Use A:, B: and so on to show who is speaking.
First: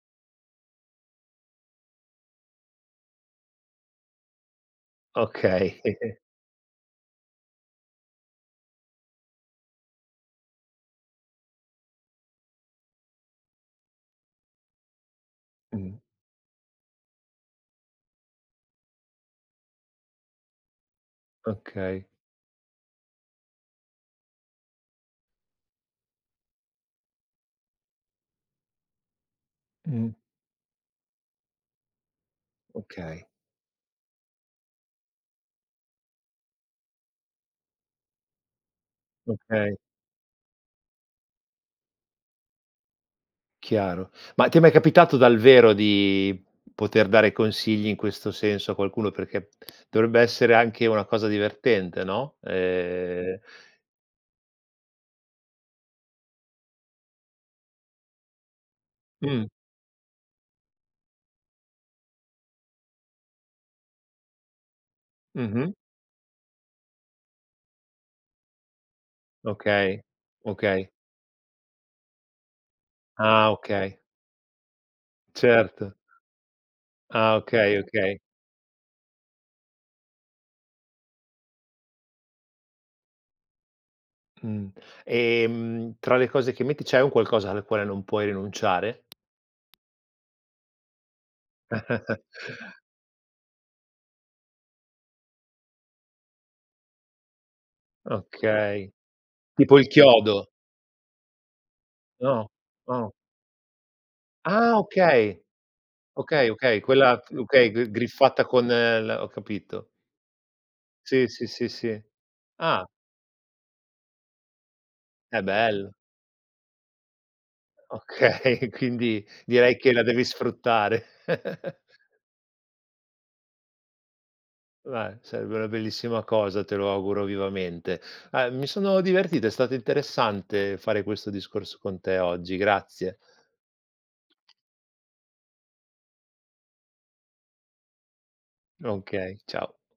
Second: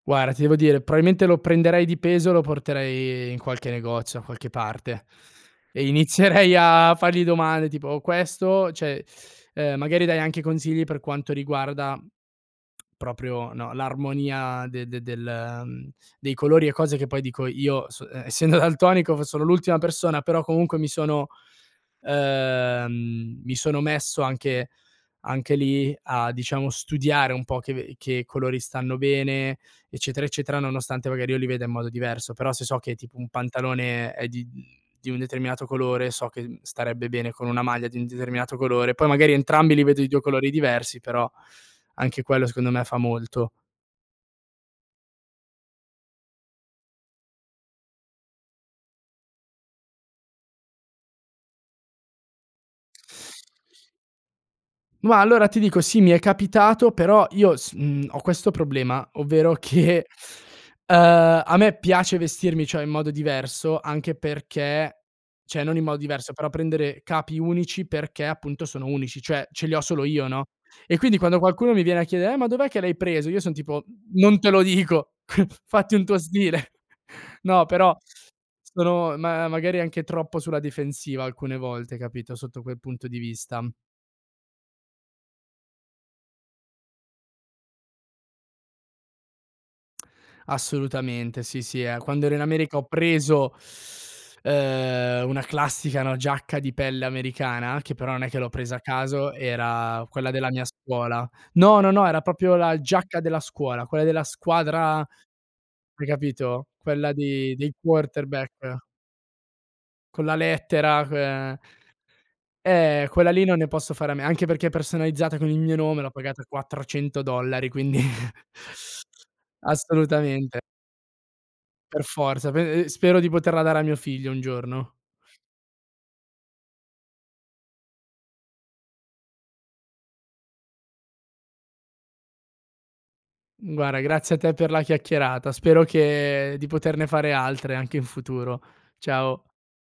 A: Guarda, ti devo dire, probabilmente lo prenderei di peso, lo porterei in qualche negozio, da qualche parte
B: Okay.
A: e inizierei a fargli domande tipo: "Questo?", cioè, ehm, magari darei anche consigli per quanto riguarda proprio, no, l'armonia de de del mhmm,
B: Mh.
A: dei colori e cose che poi dico io, essendo daltonico, sono l'ultima persona, però comunque mi sono
B: Okay.
A: ehm, mi sono messo anche anche lì a, diciamo, studiare un po' che che colori stanno bene,
B: Mh.
A: eccetera eccetera, nonostante magari io li veda in modo diverso. Però se so che tipo
B: Okay.
A: un pantalone è di mhmm, di un determinato colore so che starebbe bene con una maglia di un determinato colore, poi magari entrambi
B: Okay.
A: li vedo di 2 colori diversi, però anche quello secondo me fa molto.
B: Chiaro. Ma ti è mai capitato dal vero di poter dare consigli in questo senso a qualcuno? Perché dovrebbe essere anche una cosa divertente, no? Ehm
A: Ma allora ti dico sì, mi è capitato, però io s uhm, ho questo problema,
B: Mh.
A: ovvero che ehm, a me piace vestirmi, cioè, in modo diverso anche perché, cioè
B: Mh-mh.
A: non in modo diverso, però prendere capi unici perché appunto sono unici, cioè ce li ho
B: Okay
A: solo io, no.
B: okay.
A: E quindi quando qualcuno mi viene a chiedere: "Eh, ma dov'è che l'hai preso?", io
B: Ah,
A: son tipo:
B: okay.
A: "Non te lo dico,
B: Certo.
A: fatti un tuo stile."
B: Ah,
A: No,
B: okay,
A: però
B: okay.
A: sono ma magari anche troppo sulla difensiva alcune volte, capito, sotto quel punto di vista.
B: Mh, ehm, tra le cose che metti c'è un qualcosa al quale non puoi rinunciare?
A: Assolutamente. Sì, sì, eh. Quando ero in America ho preso, ehm, una classica giacca di pelle americana, che però non è che l'ho presa a
B: Okay.
A: caso,
B: Tipo il
A: era quella
B: chiodo.
A: della mia scuola. No, no, no, era
B: No?
A: proprio la
B: no.
A: giacca della scuola, quella della
B: Ah!
A: squadra,
B: Okay,
A: hai
B: okay,
A: capito?
B: okay,
A: Quella
B: quella
A: di
B: okay,
A: dei
B: griffata con
A: quarterback.
B: l ho capito.
A: Con la lettera,
B: Sì, sì,
A: ehm
B: sì, sì. Ah.
A: Eh, quella lì non ne posso fare a me, anche perché è personalizzata
B: È
A: con il mio
B: bell
A: nome, l'ho pagata 400 dollari, quindi
B: Okay, quindi, direi che la devi
A: Assolutamente.
B: sfruttare.
A: Per forza, pe ehm, spero di poterla dare a mio figlio un giorno.
B: Bah, sarebbe una bellissima cosa, te lo auguro vivamente. Uhm, mi sono divertito, è stato interessante fare questo discorso con te oggi, grazie.
A: Guarda, grazie a te per la chiacchierata. Spero che di poterne fare altre anche in futuro.
B: Okay,
A: Ciao.
B: ciao.